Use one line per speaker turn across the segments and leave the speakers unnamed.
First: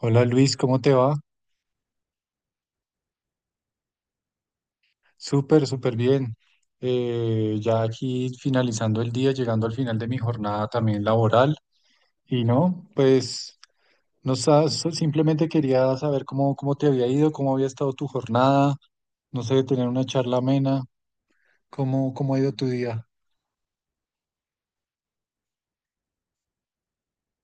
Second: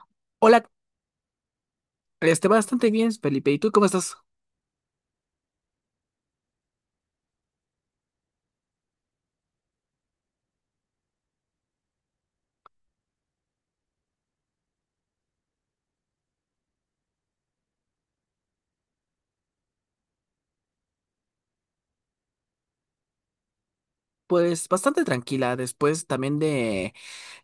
Hola Luis,
Hola,
¿cómo te va?
esté bastante bien, Felipe. ¿Y tú cómo estás?
Súper, súper bien. Ya aquí finalizando el día, llegando al final de mi jornada también laboral. Y no, pues no sa- so- simplemente quería saber cómo te había ido, cómo había estado tu jornada. No sé, tener una charla amena. ¿ cómo ha ido tu día?
Pues bastante tranquila después también de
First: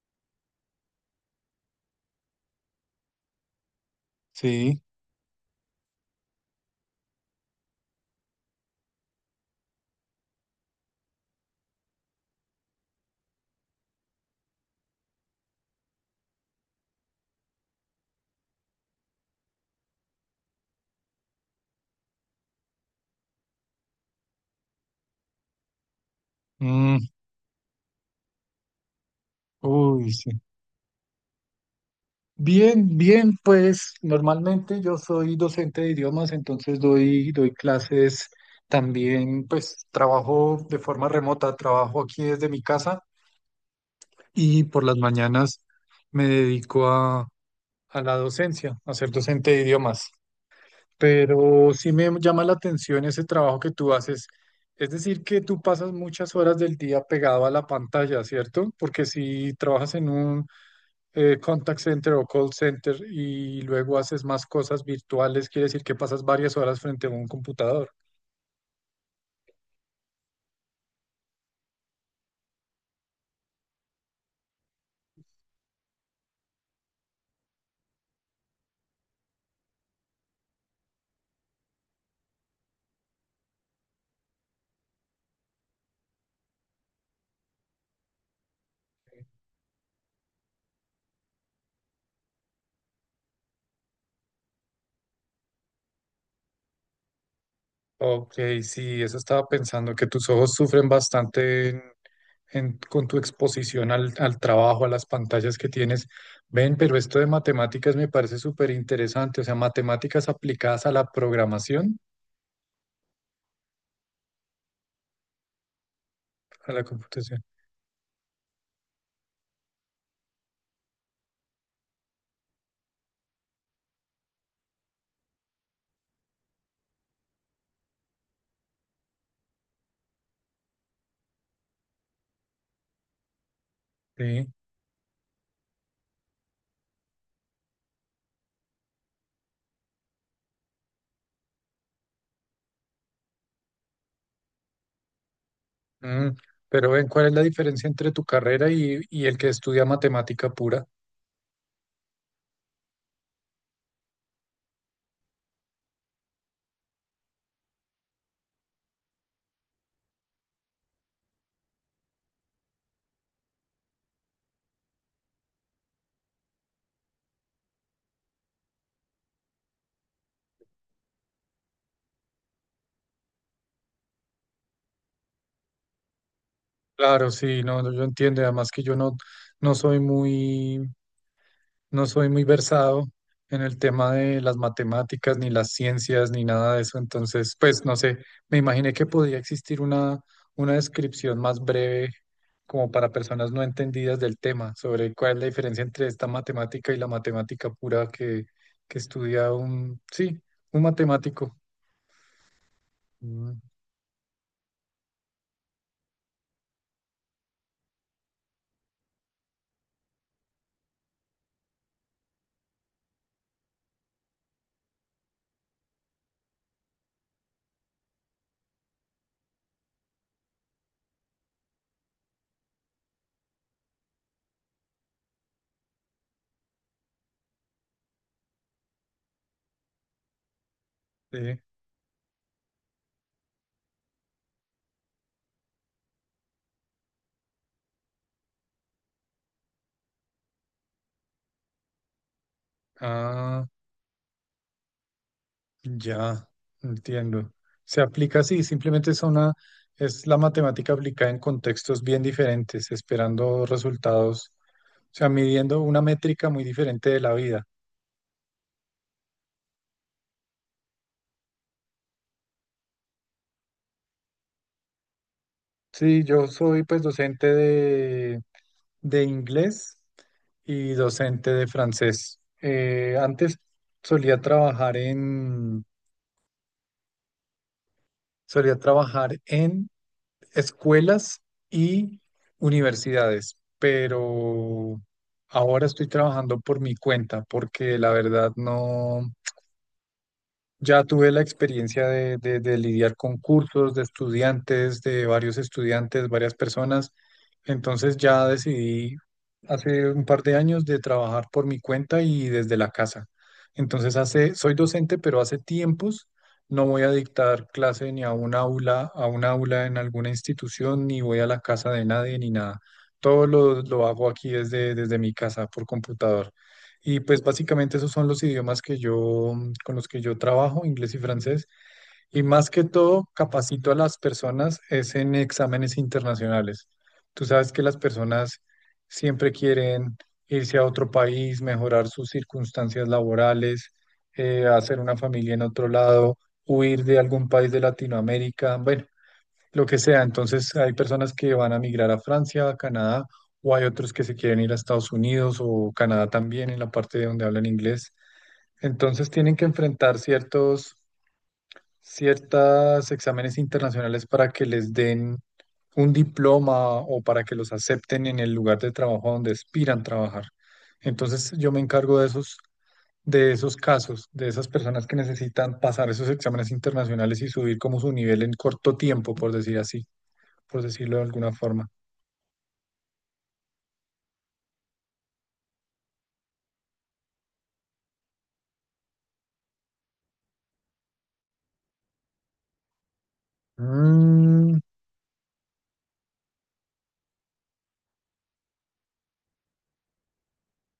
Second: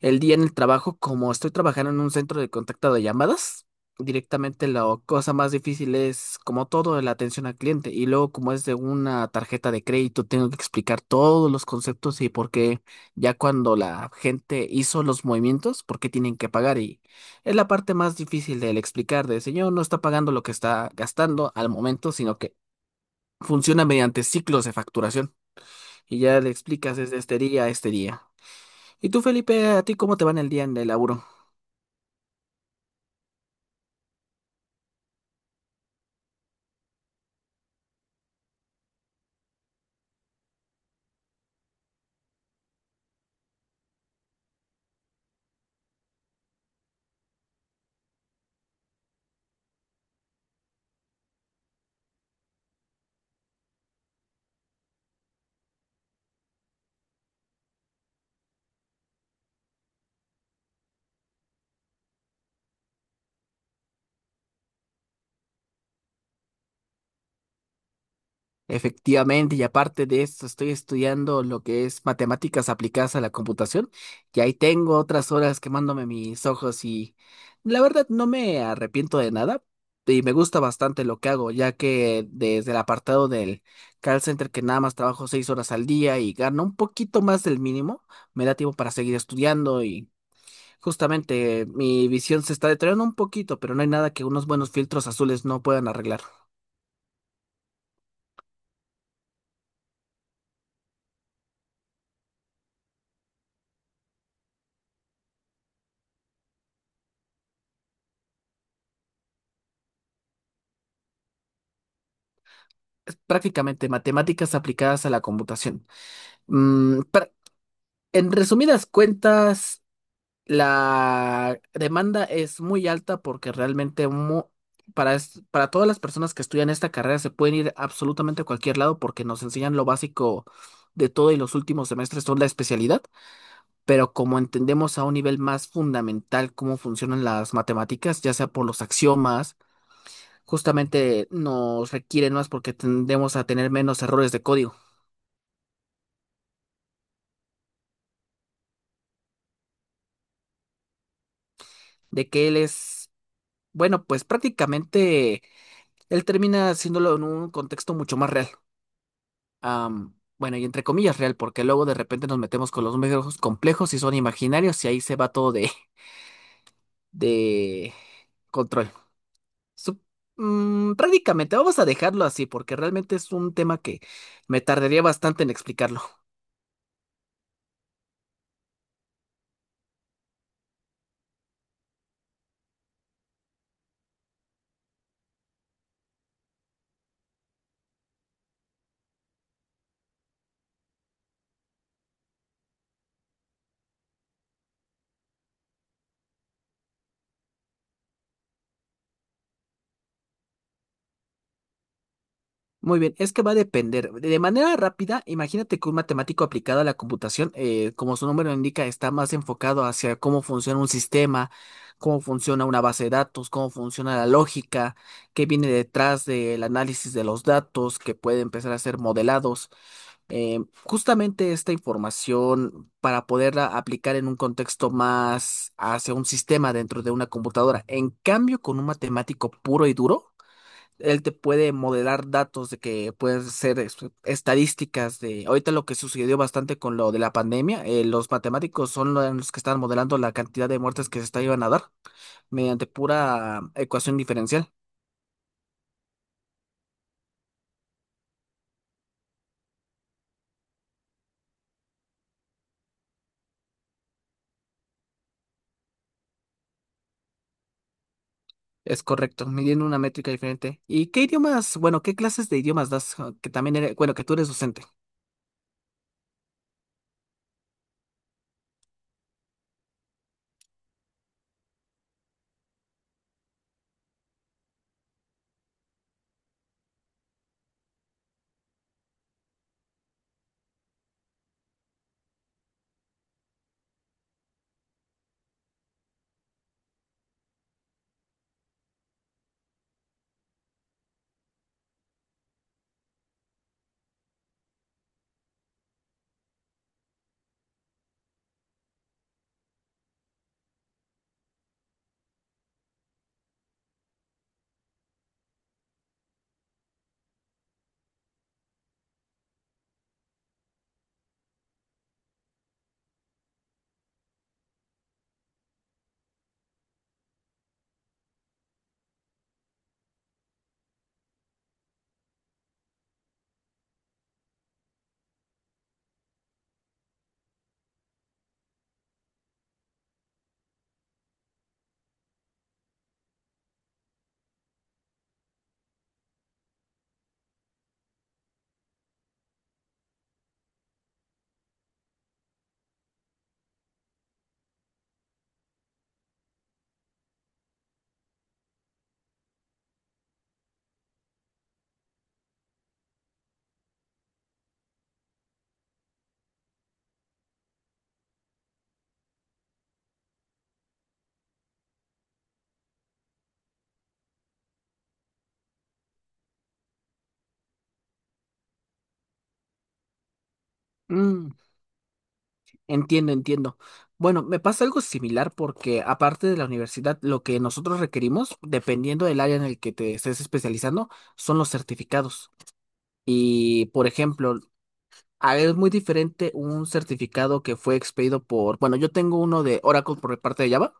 el día en el trabajo, como estoy trabajando en un centro de contacto de llamadas. Directamente,
Sí.
la cosa más difícil es como todo la atención al cliente, y luego, como es de una tarjeta de crédito, tengo que explicar todos los conceptos y por qué, ya cuando la gente hizo los movimientos, por qué tienen que pagar. Y es la parte más difícil del explicar de señor, no está pagando lo que está gastando al momento, sino que funciona mediante ciclos de facturación, y ya le explicas
Mm,
desde este día a este día. ¿Y tú, Felipe, a ti
uy,
cómo te
sí.
va en el día en el laburo?
Bien, bien, pues normalmente yo soy docente de idiomas, entonces doy clases también, pues trabajo de forma remota, trabajo aquí desde mi casa y por las mañanas me dedico a, a la docencia, a ser docente de idiomas. Pero sí me llama la atención ese trabajo que tú haces. Es decir, que tú pasas muchas horas del día pegado a la pantalla, ¿cierto? Porque si trabajas en un contact center o call center y luego haces más cosas virtuales, quiere decir que pasas varias horas frente a un computador.
Efectivamente, y aparte de esto, estoy estudiando lo que es matemáticas aplicadas a la computación, y ahí tengo otras horas quemándome mis ojos. Y la verdad no me arrepiento de nada, y me gusta bastante lo que hago, ya que desde el apartado del call center, que nada más trabajo 6 horas al día y gano un poquito más del mínimo, me da tiempo para seguir estudiando. Y justamente, mi visión se está deteriorando un poquito, pero no hay nada que unos buenos filtros azules no puedan arreglar.
Ok, sí, eso estaba pensando, que tus ojos sufren bastante con tu exposición al trabajo, a las pantallas que tienes. Ven, pero esto de matemáticas me parece súper interesante, o sea, matemáticas aplicadas a la programación,
Es prácticamente matemáticas aplicadas a la computación.
a la
Mm, pra-
computación.
en resumidas cuentas, la demanda es muy alta porque realmente para todas las personas que estudian esta carrera, se pueden ir absolutamente a cualquier lado porque nos enseñan lo básico de todo, y los últimos semestres son la especialidad. Pero como
Sí.
entendemos a un nivel más fundamental cómo funcionan las matemáticas, ya sea por los axiomas, justamente nos requieren más porque tendemos a tener menos errores de código.
Mm, pero ven, ¿cuál es la diferencia entre tu carrera y el que estudia matemática pura?
De que él es, bueno, pues prácticamente él termina haciéndolo en un contexto mucho más real. Bueno, y entre comillas real, porque luego de repente nos metemos con los medios complejos y son imaginarios, y ahí se va todo de, de control. Sup- Prácticamente, vamos a dejarlo así porque realmente es un tema que me tardaría bastante en explicarlo.
Claro, sí, no, no, yo entiendo, y además que yo no, no soy no soy muy versado en el tema de las matemáticas, ni las ciencias, ni nada de eso, entonces, pues, no sé, me imaginé que podía existir una descripción más breve, como para personas no entendidas del tema, sobre cuál es la diferencia entre esta matemática y la matemática pura que estudia un, sí, un matemático.
Muy bien, es que va a
Mm,
depender. De manera rápida, imagínate que un matemático aplicado a la computación, como su nombre lo indica, está más enfocado hacia cómo funciona un sistema, cómo funciona una base de datos, cómo funciona la lógica, qué viene detrás del análisis de los datos que puede empezar a ser modelados. Justamente esta información para poderla aplicar en un contexto más hacia un sistema dentro de una computadora. En cambio, con un matemático puro y duro, él te
sí.
puede modelar datos de que pueden ser estadísticas. De ahorita lo que sucedió bastante con lo de la pandemia, los matemáticos son los que están modelando la cantidad de muertes que se está iban a dar mediante pura
Ah.
ecuación diferencial.
Ya, entiendo. Se aplica así, simplemente es la matemática aplicada en contextos bien diferentes, esperando resultados, o sea, midiendo una métrica muy diferente de la vida.
Es correcto, midiendo una métrica diferente. ¿Y qué idiomas, bueno, qué clases de idiomas das? Ah, que también eres, bueno, que tú eres docente.
Sí, yo soy pues de inglés y docente de francés. Antes solía trabajar en, solía trabajar en escuelas y universidades, pero ahora estoy trabajando por mi cuenta porque la verdad no, ya tuve la experiencia de lidiar con cursos de estudiantes, de varios estudiantes, varias personas. Entonces ya decidí hace un par de años de trabajar por mi cuenta y desde la casa. Entonces hace, soy docente, pero hace tiempos no voy a dictar clase ni a un aula, a un aula en alguna institución, ni voy a la casa de nadie, ni nada. Todo lo hago aquí desde mi casa por computador. Y pues básicamente esos son los idiomas que yo, mm, con los que yo trabajo, inglés y francés. Y más que todo, capacito a las personas es en exámenes internacionales. Tú sabes que las personas siempre quieren irse a otro país, mejorar sus circunstancias laborales, hacer una familia en otro lado, huir de algún país de Latinoamérica. Bueno, lo que sea. Entonces, hay personas que van a migrar a Francia, a Canadá, o hay otros que se quieren ir a Estados Unidos o Canadá también, en la parte de donde hablan inglés. Entonces, tienen que enfrentar ciertos exámenes internacionales para que les den un diploma o para que los acepten en el lugar de trabajo donde aspiran trabajar. Entonces, yo me encargo de de esos casos, de esas personas que necesitan pasar esos exámenes internacionales y subir como su nivel en corto tiempo, por decir así, por decirlo de
Mm,
alguna forma.
entiendo, entiendo. Bueno, me pasa algo similar porque aparte de la universidad, lo que nosotros requerimos, dependiendo del área en el que te estés especializando, son los certificados. Y por ejemplo,
Mm,
es muy diferente un certificado que fue expedido por, bueno, yo tengo uno de Oracle por parte de Java,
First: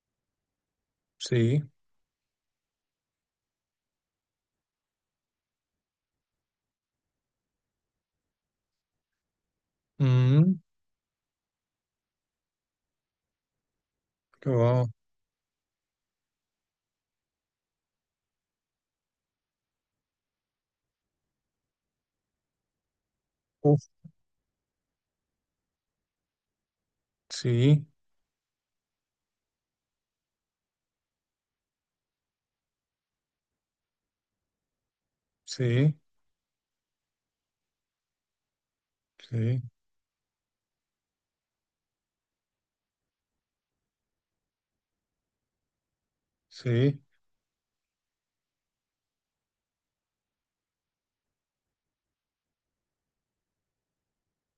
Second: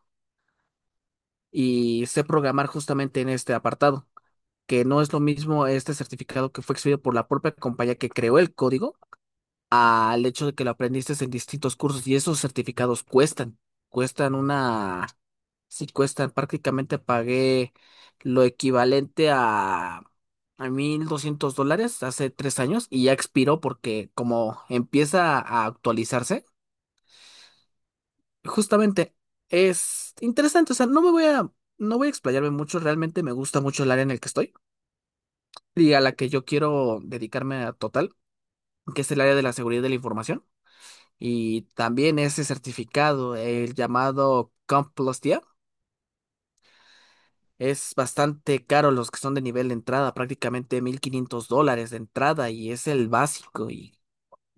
sí,
y sé programar justamente en este apartado. Que no es lo mismo este certificado que fue exhibido por la propia compañía que creó el código, al hecho de
mm,
que lo aprendiste en distintos cursos. Y esos certificados cuestan, cuestan
oh,
una, sí cuestan, prácticamente pagué lo equivalente a, 1.200 dólares hace 3 años, y ya expiró
uf,
porque como empieza a actualizarse,
sí,
justamente es interesante. O sea, no voy a explayarme mucho, realmente me gusta mucho el área en el que estoy, y
sí,
a la que yo quiero dedicarme a total, que es el área de la
sí,
seguridad de la información. Y también ese certificado, el llamado CompTIA,
sí,
es bastante caro los que son de nivel de entrada, prácticamente 1.500 dólares de entrada, y es el básico. Y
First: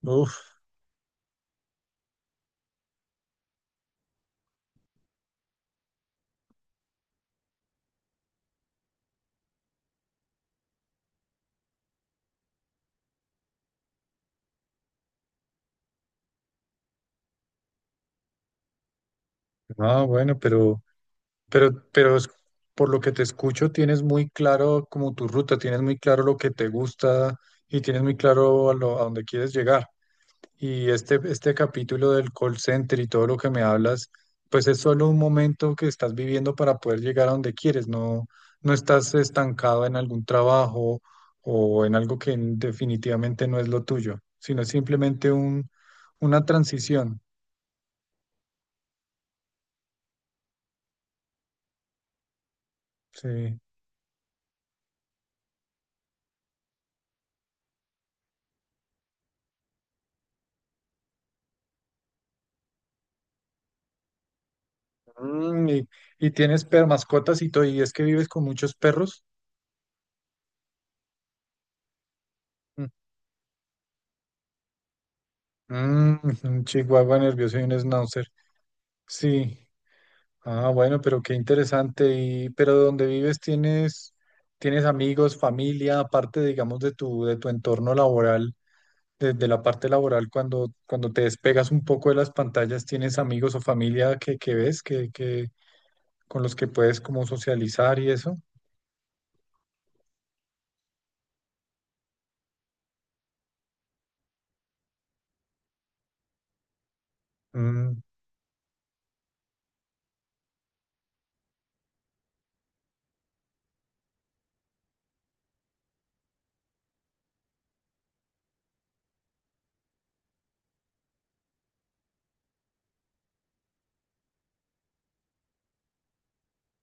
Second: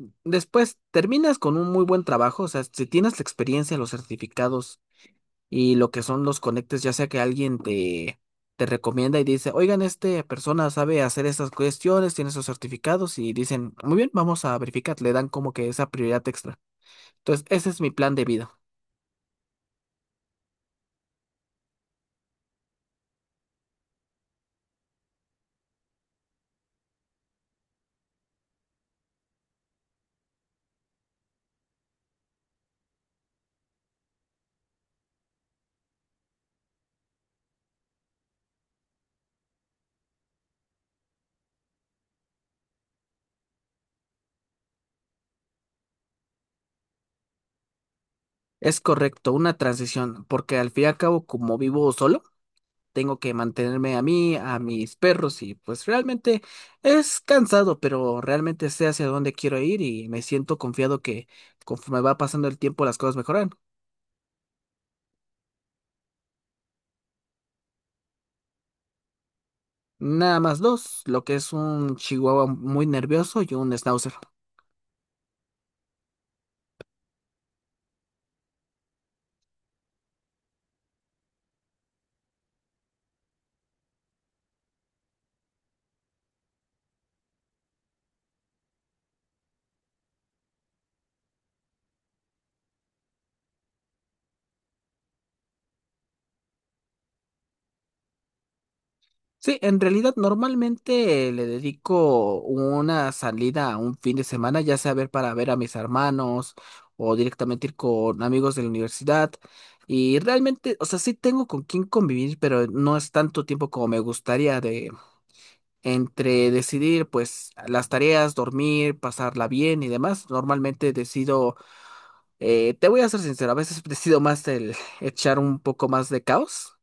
uf.
después terminas con un muy buen trabajo. O sea, si tienes la experiencia, los certificados y lo que son los conectes, ya sea que alguien te recomienda y dice, oigan, esta persona sabe hacer estas cuestiones, tiene esos certificados, y dicen, muy bien, vamos a verificar, le dan como que esa prioridad extra. Entonces, ese es mi plan de vida.
Ah, bueno, pero es- por lo que te escucho, tienes muy claro como tu ruta, tienes muy claro lo que te gusta y tienes muy claro a dónde quieres llegar. Y este capítulo del call center y todo lo que me hablas, pues es solo un momento que estás viviendo para poder llegar a donde quieres, no, no estás estancado en algún trabajo o en algo que definitivamente no es lo tuyo, sino es simplemente una transición.
Es correcto, una transición, porque al fin y al cabo, como vivo solo, tengo que
Sí.
mantenerme a mí, a mis perros, y pues realmente es cansado, pero realmente sé hacia dónde quiero ir, y me siento confiado que conforme va pasando el tiempo las cosas mejoran.
Mm, y tienes per mascotas y todo, y es que vives con muchos perros.
Nada más dos, lo que es un chihuahua muy nervioso y un schnauzer.
Mm, un chihuahua nervioso y un schnauzer. Sí. Ah, bueno, pero qué interesante. Y, pero donde vives tienes, tienes amigos, familia, aparte, digamos, de tu entorno laboral, desde la parte laboral, cuando te despegas un poco de las pantallas, ¿tienes amigos o familia que ves, que, con los que puedes como socializar y eso?
Sí, en realidad normalmente le dedico una salida a un fin de semana, ya sea ver para ver a mis hermanos o directamente ir
Mm,
con amigos de la universidad. Y realmente, o sea, sí tengo con quién convivir, pero no es tanto tiempo como me gustaría, de entre decidir pues las tareas, dormir, pasarla bien y demás. Normalmente decido... Te voy a ser sincero, a veces decido más el echar un poco más de caos,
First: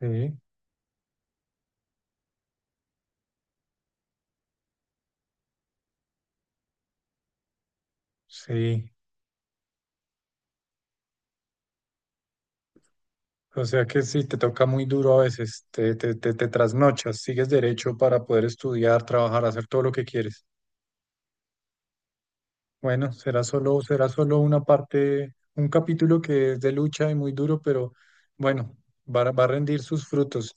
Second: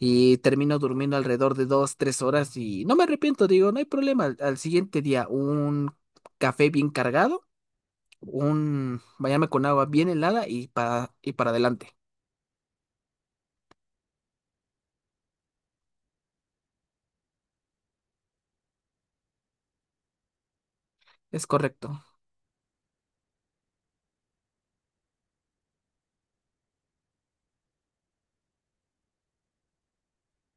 sí,
termino durmiendo alrededor de 2, 3 horas, y no me arrepiento, digo, no hay problema. Al siguiente día, un café bien cargado,
sí.
un bañarme con agua bien helada, y para, adelante.
O sea que sí, te toca muy duro a veces, te trasnochas, sigues derecho para poder estudiar, trabajar, hacer todo lo que quieres.
Es correcto.
Bueno, será solo una parte, un capítulo que es de lucha y muy duro, pero bueno, va a rendir sus frutos.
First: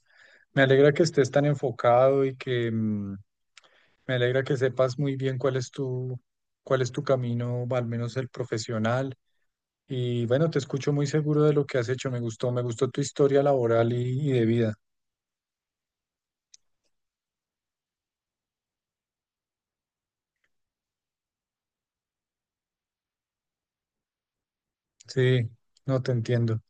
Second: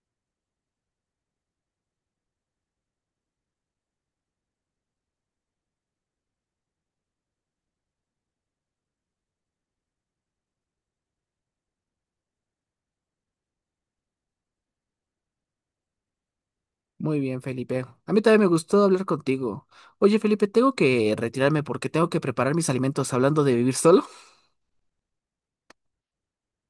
Me alegra que estés tan enfocado y que mm, me alegra que sepas muy bien cuál es cuál es tu camino, al menos el profesional. Y bueno, te escucho muy seguro de lo que has hecho. Me gustó tu historia laboral y de vida.
Muy bien, Felipe. A mí también me gustó hablar contigo. Oye, Felipe, tengo que retirarme porque tengo que preparar mis alimentos, hablando de vivir solo.
Sí, no te entiendo,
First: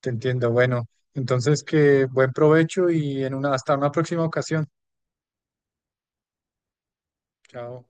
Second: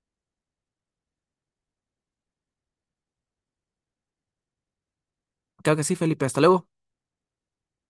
te entiendo. Bueno, entonces que buen provecho y hasta una próxima ocasión.
Claro que sí, Felipe, hasta luego.
Chao.